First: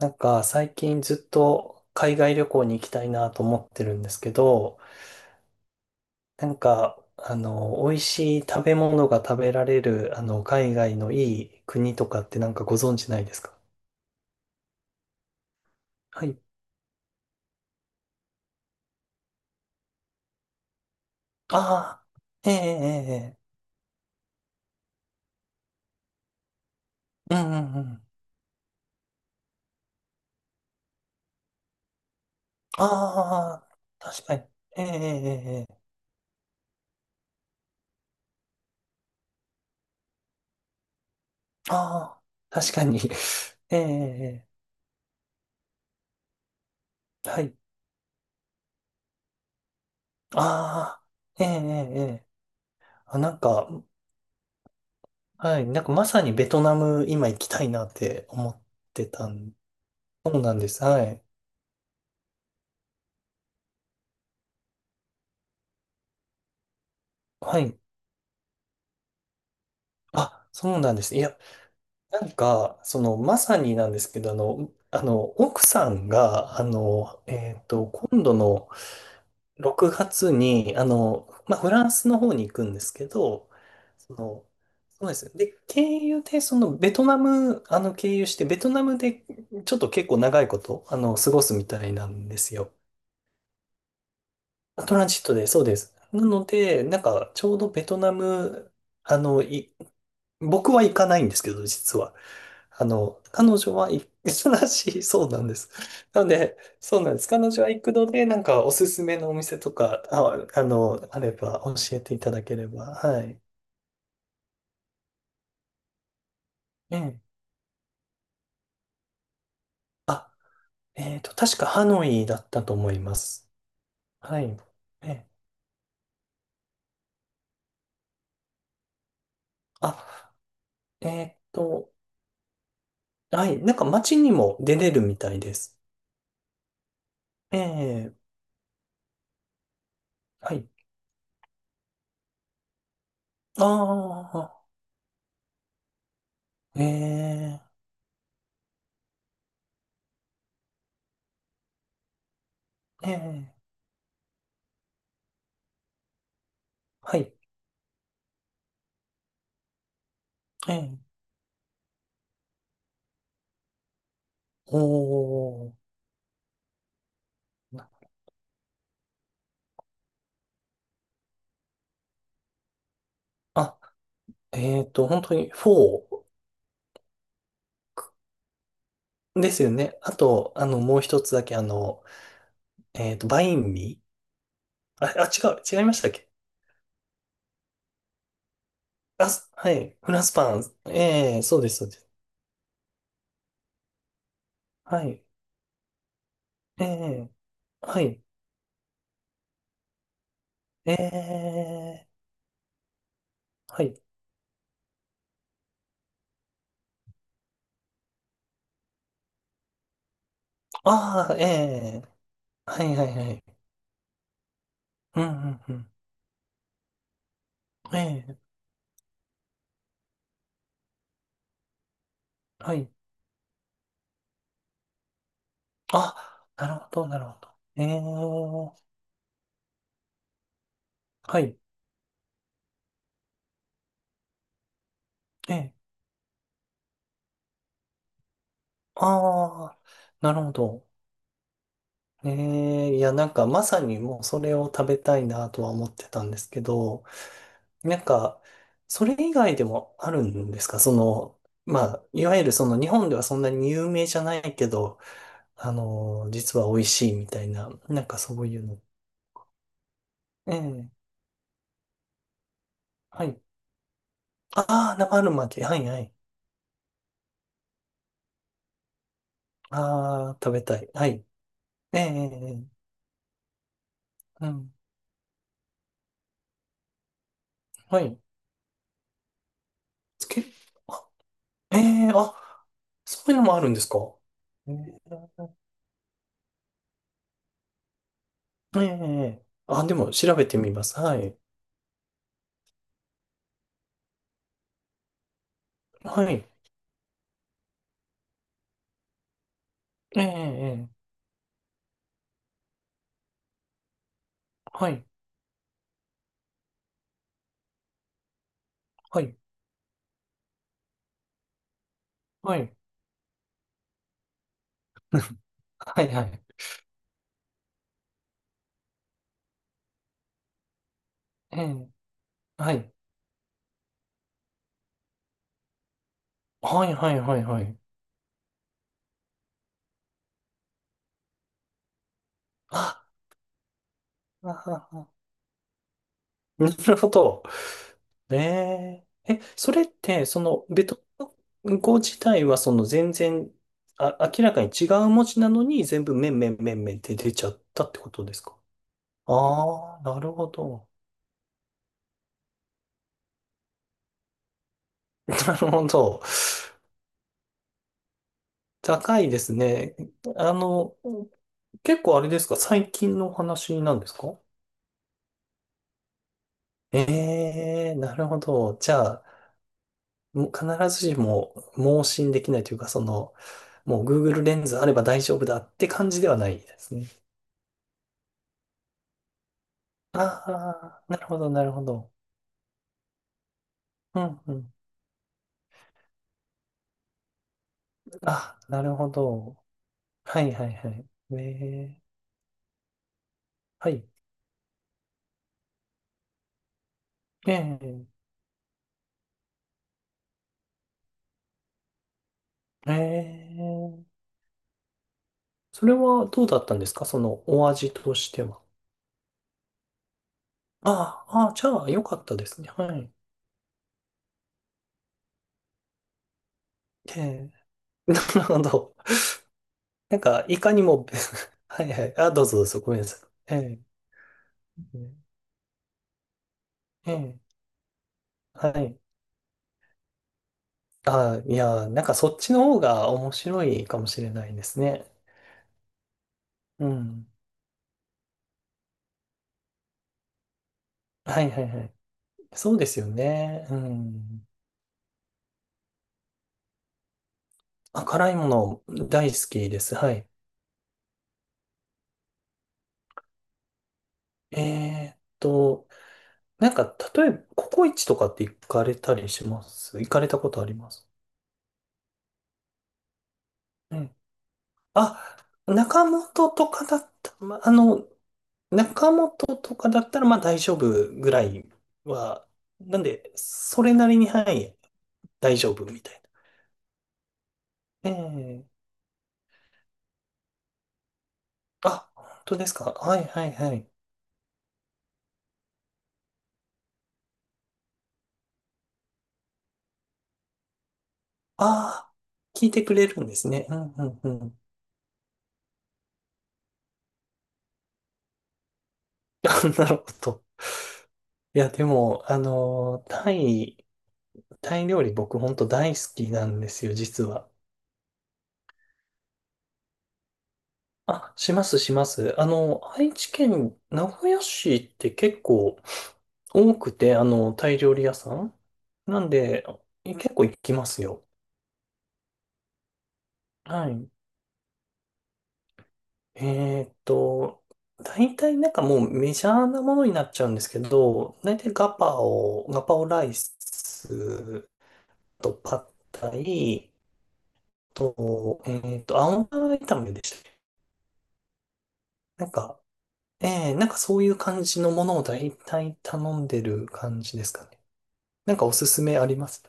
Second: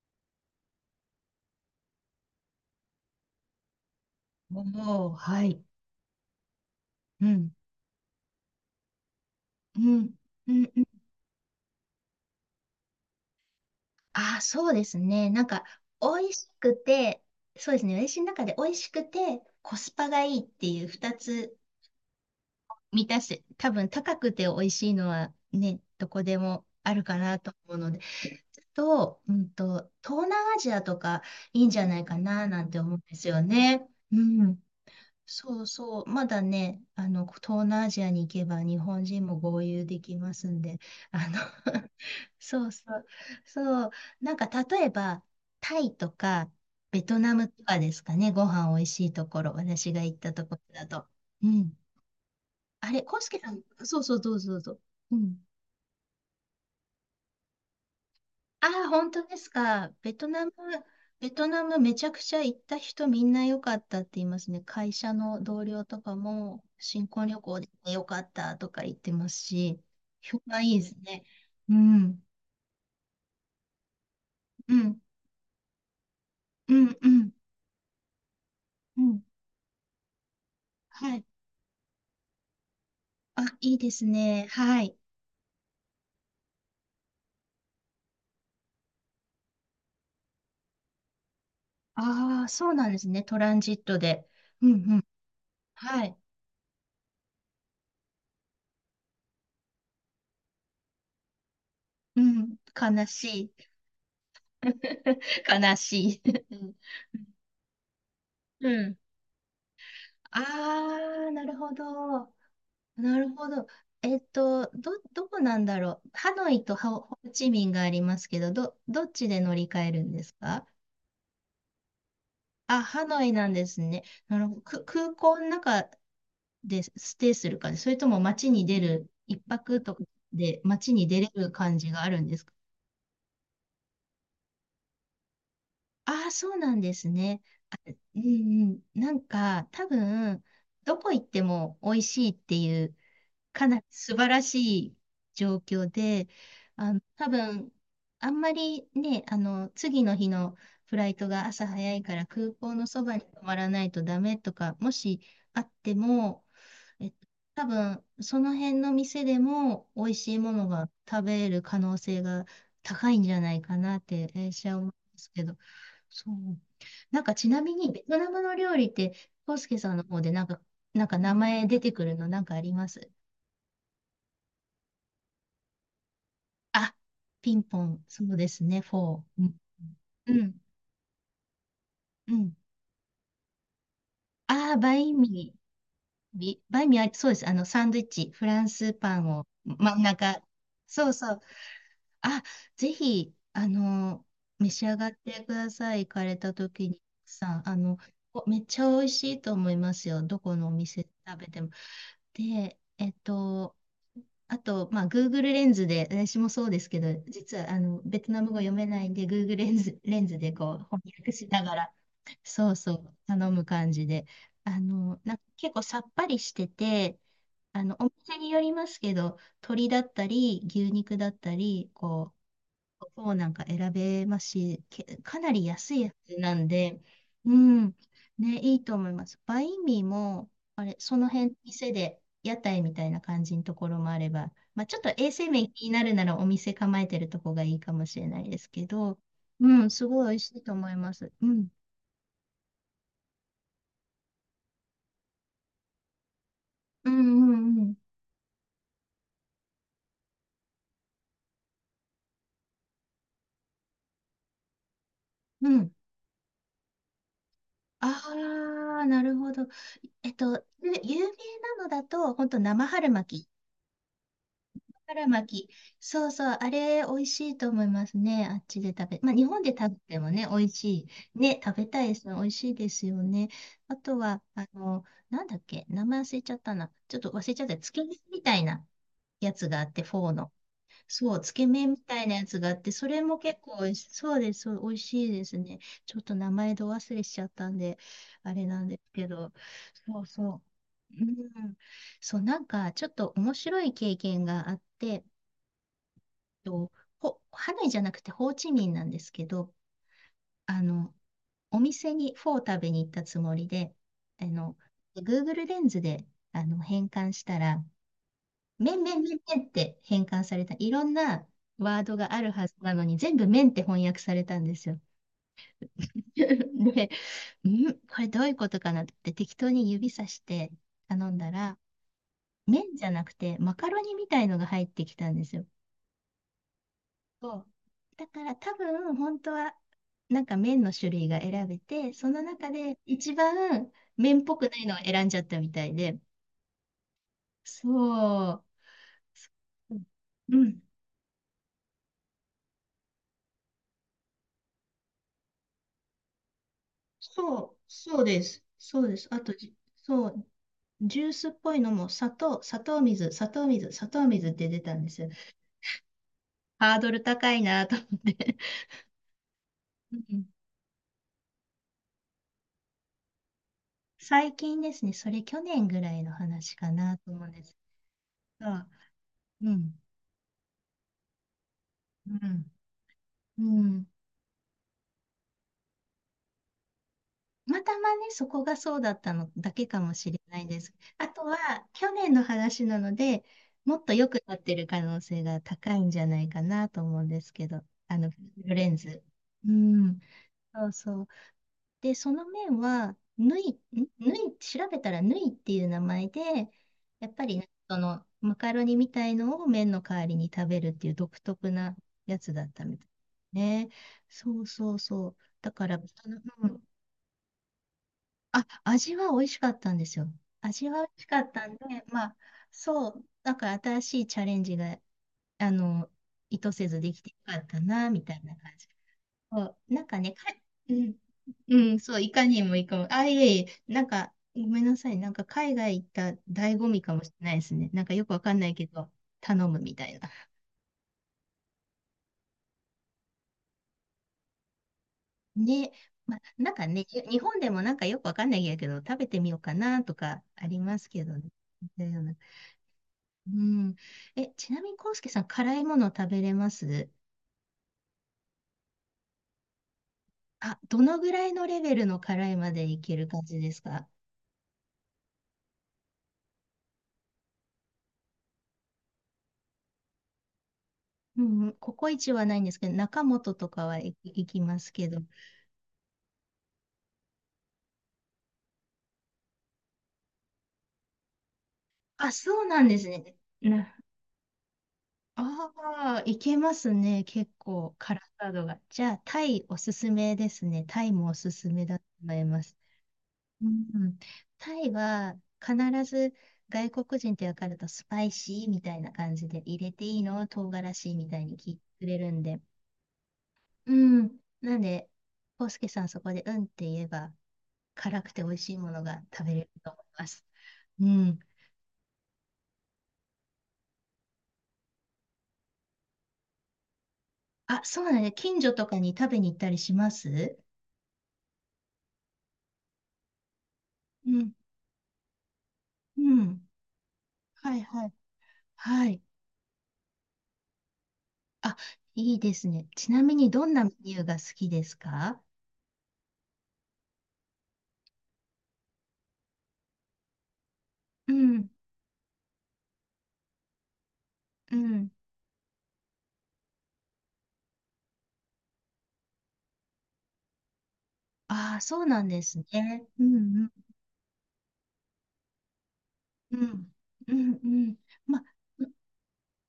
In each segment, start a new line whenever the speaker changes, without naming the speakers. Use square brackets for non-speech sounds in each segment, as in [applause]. なんか最近ずっと海外旅行に行きたいなと思ってるんですけど、
おお、はい。
なんか
うん、
美味しい食べ物が食べら
う
れる
ん、うん、
海
う
外
ん。
のいい国とかってなんかご存知ないですか？
ああ、そうですね。なんか、
は
美味
い。
しくて、そうですね。私の中で美味しくて、コスパがいいっていう二つ
ああ、ええ
満たし
え
て、
え
多分高くて美味しいのはね、どこでもあるか
え
な
え、う
と
ん
思う
うんう
ので、
ん。
と、うんと、東南アジアとかいいんじゃないかななんて思うんですよ
ああ、
ね。う
確かに。
ん。
ええええ
そ
え
う
え、
そう、まだね、東南アジアに行けば日本人も合流できますんで、あの [laughs]
ああ、
そう
確
そ
かに。
う、
[laughs] え
そう、なん
え
か例えば、タイとか、ベト
ええ、
ナ
は
ム
い。
とかですかね、ご飯おいしいところ、私が行ったところだ
あ
と。
あ、ええ
う
え
ん。
えええ、
あれ、コ
あ、
ウス
な
ケ
ん
さん、
か、
そうそう、どうぞどうぞ。うん。
はい。なんかまさにベトナム今行きたいなって思っ
ああ、
て
本当
た
です
ん
か。ベト
そう
ナム、
なんです。はい。
ベトナムめちゃくちゃ行った人みんな良かったって言いますね。会社の同僚とかも新婚旅行
は
で
い。
良かったとか言ってますし、評
あ、
判い
そ
い
う
で
な
す
んです。い
ね。
や、
う
な
ん、
んか、まさになんですけど、
うん、
奥さんが、
うん、うん、
今度の
うん。
6月に、
はい。
まあ、フランスの方に行くんですけ
あ、
ど、
いいです
そ
ね。
の、
はい。
そうです。で、経由で、ベトナム、経由して、ベトナムで、ちょっと結構長いこと、過ごすみたいなんで
ああ、
す
そ
よ。
うなんですね。トランジットで。うん、
ト
う
ラ
ん。
ンジットで、そうです。
はい。
なので、なんか、ちょうどベトナム、あの、い僕は行かないんですけど、実は。
うん、悲し
彼
い。
女は行く [laughs] らしい、そうな
[laughs]
んです。
悲し
な
い。
の
う
で、
ん。
そうなんです。彼女は行くので、なんか
う
おす
ん。
すめのお店とか、あ、あ
ああ、
れ
なる
ば
ほ
教えていた
ど。
だければ。
な
は
る
い。
ほど。どこなんだろう。ハノイと
え
ホホ
え。
ーチミンがありますけど、どっちで乗り換えるんで
あ、
すか？
確かハノイだったと
あ、
思い
ハ
ま
ノイな
す。
んですね。な
はい。
るほど。
え
空
え。
港の中でステイする感じ、それとも街に出る、一泊とか
あ、
で街に出
え
れ
っ
る感じ
と、
があるんですか？
はい。なんか街にも出れるみたいです。
ああ、そうなんですね。
ええ。
うんうん。なんか、多分、
はい。
どこ行っても美味しいっていう
あ
かなり素晴ら
あ、
しい状況で、
え
多分、
え。
あんまりね、次の日のフライトが朝早いから空港のそ
え
ばに泊
え。
まらないとダメとか、もしあっても、えっ
は
と、
い。
多分、その辺の店でも美味しいもの
え
が
え。
食べれる可能性が高いんじゃないかなって、私
お
は思うんですけど、
ー。
そう。なんかちなみにベトナムの料理って、コ介スケさんの方でなんか、なんか名前出てくるのなんかあります？
あ、本当にフォ
あ、ピンポン、そうですね、フォー。
ー
う
で
ん、
すよね。あ
う
と、
ん、
もう一つだけ、
うん。
バインミ
ああ、バ
ー。
イ
あ、
ン
あ、
ミ
違
ー、
う、違いましたっけ？
ビバインミー、あそうです。サンドイッチ、フランスパン
あ、
を
す、は
真
い、
ん
フランス
中。
パン。
そうそ
え
う。
え、そうです、そうです。
あ、ぜひ、召し上
は
がっ
い、
てください。行かれた
え
時に
え、
さ、
はい、
おめっちゃ美味しいと思いますよ。どこのお
え
店食べても。
え、
で、
はい。
あと、まあ、Google レンズで、私もそうですけど、実はベトナム語読めないんで、Google レンズでこう翻
あ
訳
あ、え
しながら、
え、
そう
は
そ
い、は
う、
い、はい。
頼む感じで、
うん、う
なんか
ん、う
結構
ん。
さっぱりしてて、あのお
え
店
え、
によりますけど、鶏だったり、牛肉だったり、こ
はい。
をなんか選べますし、かなり安いやつ
あ、
なん
なるほ
で、
ど、なるほど。
う
え
ん、ね、
え、
いいと思います。バインミーも、あれ、その
は
辺、
い、
店で、屋台みたいな感じのところもあれば、まあ、ちょっと衛生
え
面
え、
気になるならお店構えてるとこがいいかもしれないですけど、
あ
う
あ、
ん、すごい
な
美味
る
し
ほ
いと
ど。
思います。うん、
ええ、いや、なんかまさにもうそれを食べたいなとは思ってたんですけど、
うん、うん、うん。
なんか、それ以外でもあるんですか？その、まあ、いわゆる日本ではそんなに有名じゃないけど、
うん。
実は美味しいみたいな、なんか
あ
そういうの。
あ、なるほど。
ええ、
有名なのだと、本当生春
はい。
巻き
ああ、生
春
春巻き。
巻き。
はいはい。
そうそう、あれ、美味しいと思いますね。あっちで食べ、まあ、日本で食べても
ああ、
ね、
食べ
美味
たい。は
し
い。
い。ね、食べ
ええ、
た
え
いですね。美
え
味
え
しい
え、
ですよね。あとは、
うん。
なんだっけ、名前忘れちゃったな。ちょっと忘れちゃった。つ
は
け麺
い。
みたいなやつがあって、フ
つ
ォー
け、
の。
あ、
そう、つけ
え
麺み
え、
たい
あ、
なやつがあって、それ
そういう
も
のもあ
結
るん
構
です
美味
か？
し、そうです。
え
そう美味しいで
え
すね。ちょっと名前ど忘れしちゃったんで、あれな
ええ、
んです
え
け
え、
ど。
あ、でも
そう
調べて
そ
みます。
う。
は
う
い。
ん。そう、なんか、ちょっと面白い経験があって、
はい。
と、ハノイじゃなくてホーチミンなんですけど、
え
あ
え、ええ、
の、お店にフォー食べに行ったつもりで、あの、
はい。
Google レンズで変換したら、麺
は
麺
い。
麺麺って変換された。いろんなワードがある
は
は
い。
ずなのに、全部麺って翻訳されたんですよ。
はい。は
[laughs]
い。
で、これどういうことかなって適当に指さして頼んだ
え
ら、
え、は
麺
い。
じゃなくてマカロニみたいのが入ってきたんですよ。
はい。はい。はい。
そ
は
う。
い。
だから多分本当はなんか麺の種類が選べて、その中で
あ、
一番麺っ
あ、
ぽくない
あ
のを
あ
選んじゃったみたいで。
[laughs] なるほど。え
そ
え、え、それっ
う。
て、そ
う
の、
ん。
ベトナム語自体は、全然、あ、明らかに違う文字なのに、全部、めんめんめんめんって出ちゃっ
そう、
たってこ
そう
とで
で
すか？
す。そうです。あとじ、
ああ、な
そ
る
う、
ほど。
ジュースっぽいのも砂糖水、砂糖水、砂糖水、って出たんです
[laughs]
よ。
なるほど。
ハードル高いなと思って。
高いですね。
うん
あの、結構あれですか？最近のお話なんですか？
最近ですね、それ去年ぐらいの話か
え
なと思うんです
えー、なるほど。
が、
じゃあ、
うん、
もう必ずしも盲信
う
できない
ん、
というか、
う
もう
ん。
Google レンズあれば大丈夫だって感じではないですね。
たまたまね、そこがそうだったのだけかも
あ
しれないです。
あ、なる
あ
ほ
と
ど、
は、
なるほど。
去年の話なので、もっと
う
良
ん、
く
う
なっ
ん。
てる可能性が高いんじゃないかなと思うんですけど、フ
あ、
ル
な
レ
る
ン
ほ
ズ。
ど。
うん、
はい、はい、
そ
は
う
い。
そう。
ええ、
で、その面は、ぬい、ん
はい。
ぬい、調べたらぬいっていう名前で、やっぱ
え
り、
え、
マカロニみたいのを麺の代わりに食べるっていう独特なやつだった
え
みたいね。
え。
そうそうそう。だ
そ
か
れ
ら、
は
の、
どうだっ
う
たん
ん
ですか、そのお味としては。
あ、味は美味しかったんですよ。味は美味
あ
しか
あ、あ
っ
あ、
た
じ
ん
ゃあ、よ
で、
か
ま
っ
あ、
たですね。は
そ
い。
う、だから新しいチャレンジが、あの、意図せずできてよ
え
かったな、
え、[laughs] な
みた
る
いな
ほ
感じ。
ど。
そう、なんか
なん
ね、
か、いかに
う
も
ん、
[laughs]
う
はい
ん、
はい。
そう、い
あ、ど
か
うぞ
に
どう
も
ぞ。
い
ご
か
めん
も。
なさ
あ、
い。
いえ
え
いえ、
え、
なんか、ごめんなさい、なんか海外行った醍醐味
え
かもし
え、
れないですね。なんかよくわかんな
は
いけ
い。
ど、頼むみたいな。
あ、いや、なんかそっちの方が面白いかもしれないですね。
ね、まあ、なん
う
かね、
ん。
日本でもなんかよくわかんないけど、食べてみようかなとかありますけど
は
ね。
いはいはい。そうですよ
う
ね。う
ん。
ん。
え、ちなみに、コウスケさん、辛いもの食べれます？
あ、辛いもの大好きです。はい。
あ、どのぐらいのレベルの辛いまでいける感じですか？
えーっと、なんか、例えば、ココイチとかって行かれたりします？行かれたことあります？
うんうん、ココイチはないんですけど、中本とか、
う
はい、
ん。
行きますけど。
あ、中本とかだった。ま、中本とかだったら、まあ大丈夫ぐらい
あ、
は、
そうなんで
なん
す
で、
ね。
それなりに、はい、大丈夫みたい
ああ、いけますね。結構、辛さ度
な。
が。
ええ、
じゃあ、タイおすすめですね。タイもおすすめだと
あ、本
思い
当
ま
です
す。
か。はいはい
う
はい。
ん、タイは必ず外国人って分かるとスパイシーみたいな感じで入れていいの唐辛子みたいに聞いてく
あ
れるん
あ、
で。
聞いてくれるんですね。う
う
んうんう
ん。
ん。
なんで、コウスケさんそこでうんって言えば辛くて美味しいものが食
[laughs]
べれ
あ、
る
な
と
る
思い
ほ
ま
ど。
す。うん。
いや、でも、タイ料理僕本当大好きなんですよ、実は。
あ、そうだね。近所とかに食べに行ったりします？
あ、します、します。愛知県名古
う
屋
ん。
市って結構
うん。
多くて、タ
は
イ
い
料理
はい。
屋さん
は
な
い。
んで、結構行きますよ。
あ、いいですね。ちなみにどんなメ
はい。
ニューが好きですか？
えーっと、大体なんかもうメジャーなものになっちゃうんですけ
う
ど、大
ん。
体ガパオライス
うん。
とパッタイと、青菜炒めでしたっけ？
ああ、そうなんで
なん
す
か、
ね。うん
なんかそういう感じのものを大体頼ん
う
でる
ん。
感
う
じ
ん。
で
う
す
ん
かね。
うん。まあ、
なんかお
う
すすめあります？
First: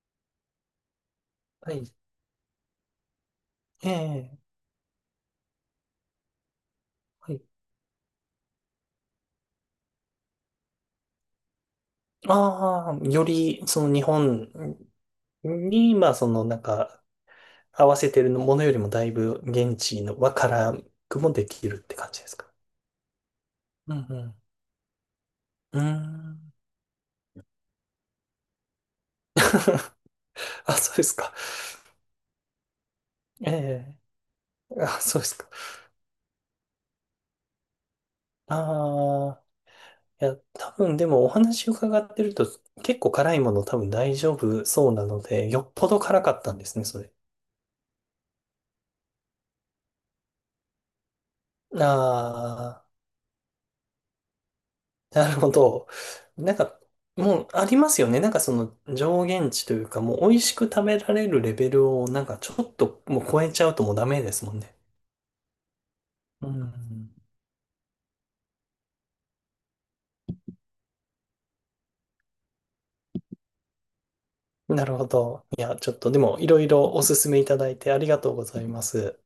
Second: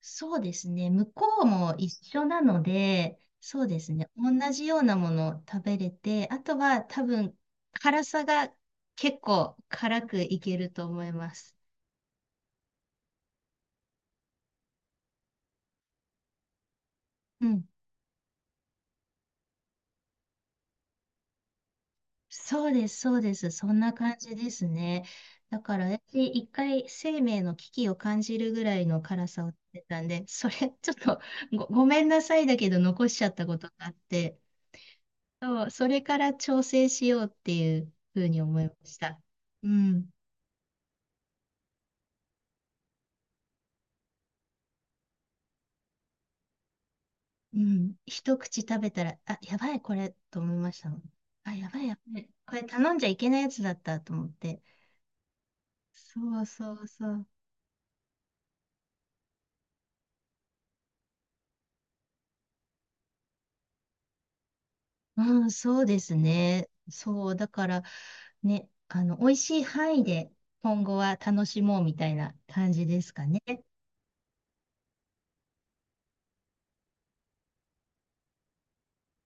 そうですね。向こう
は
も
い。
一緒なので、そうです
え
ね。同
え、
じようなものを食べれて、あとは多
は
分、
い。
辛さが結構辛くいけると思います。
ああ、より、その日本に、まあ、なんか、
うん。
合わせてるものよりもだいぶ現地の和からくもできるって感じですか？
そうです、そうです。そんな
うん
感じ
う
ですね。だか
ん。うー
ら私、一
ん。
回生命の危機を感じるぐらいの辛さを食べたんで、それ、
あ、
ちょ
そ
っ
うです
と
か。
ごめんなさいだけど残しちゃった
え
ことがあっ
え、
て、
あ、そうですか。
そう、それから調整しようっていうふうに思いました。
ああ、
うん。
いや、多分でもお話伺ってると、結構辛いもの多分大丈夫そうなので、よっぽど辛かったんですね、それ。
うん。一口食べたら、あ、やばい、これ、と思いましたもん。あ、やば
あ
い、やばい。これ
あ。
頼んじゃいけないやつだったと思って。
[laughs] なるほど。
そう
なん
そ
か、
うそう。
もうありますよね。なんかその上限値というか、もう美味しく食べられるレベルをなんかちょっともう超えちゃうともうダメですもんね。
うん、そうです
う
ね。
ん。
そう、だから、ね、美味しい範囲で今後は楽しもうみたいな感じですかね。
なるほど。いや、ちょっとでもいろいろおすすめいただいてありがとうございます。